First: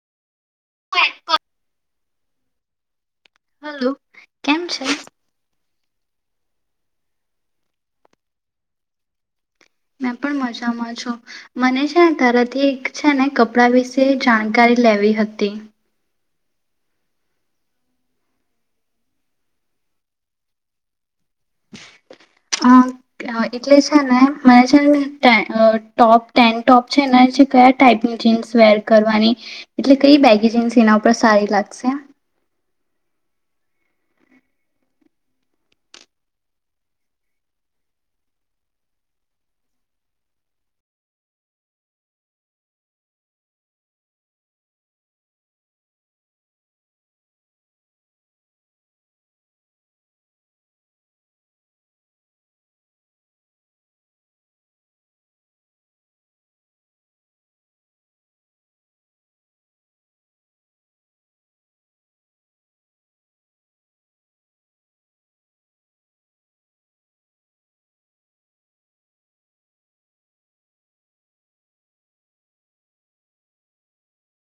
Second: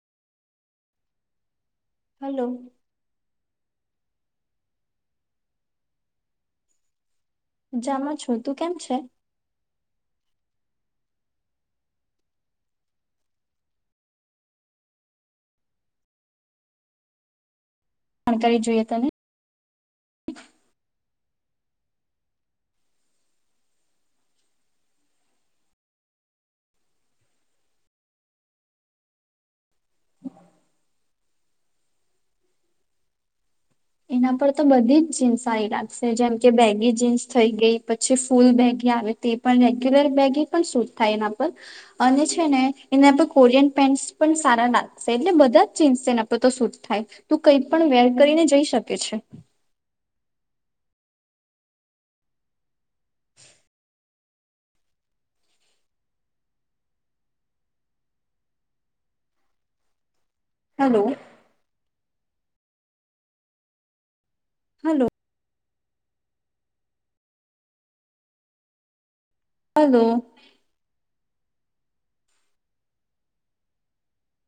[unintelligible] કર hello hello કેમ છે જામાં છુ તું કેમ છે મેં પણ મજામાં છું મને છેને તરાથી એક છે ને કપડા વિશે જાણકારી લેવી હતી જાણકારી જોઈએ તને અ એટલે છે ને મને છે ને ટોપ ટેન ટોપ છે ને જે કયા ટાઈપની જીન્સ વેર કરવાની એટલે કઈ બેગી જીન્સ એના પરર સારી લાગશે એના પર તો બધી જ જીન્સ સારી લાગશે જેમ કે બેગી જીન્સ થઈ ગઈ પછી ફૂલ બેગી આવે તે પણ રેગ્યુલર બેગી પણ શૂટ થાય એના પર અને છે ને એના પર કોરિયન પેન્ટ્સ પણ સારા લાગશે એટલે બધા જ જીન્સ એના પર તો શૂટ થાય તું કઈ પણ વેર કરીને જઈ શક કે છું [inaudible] હલો હલો હાલો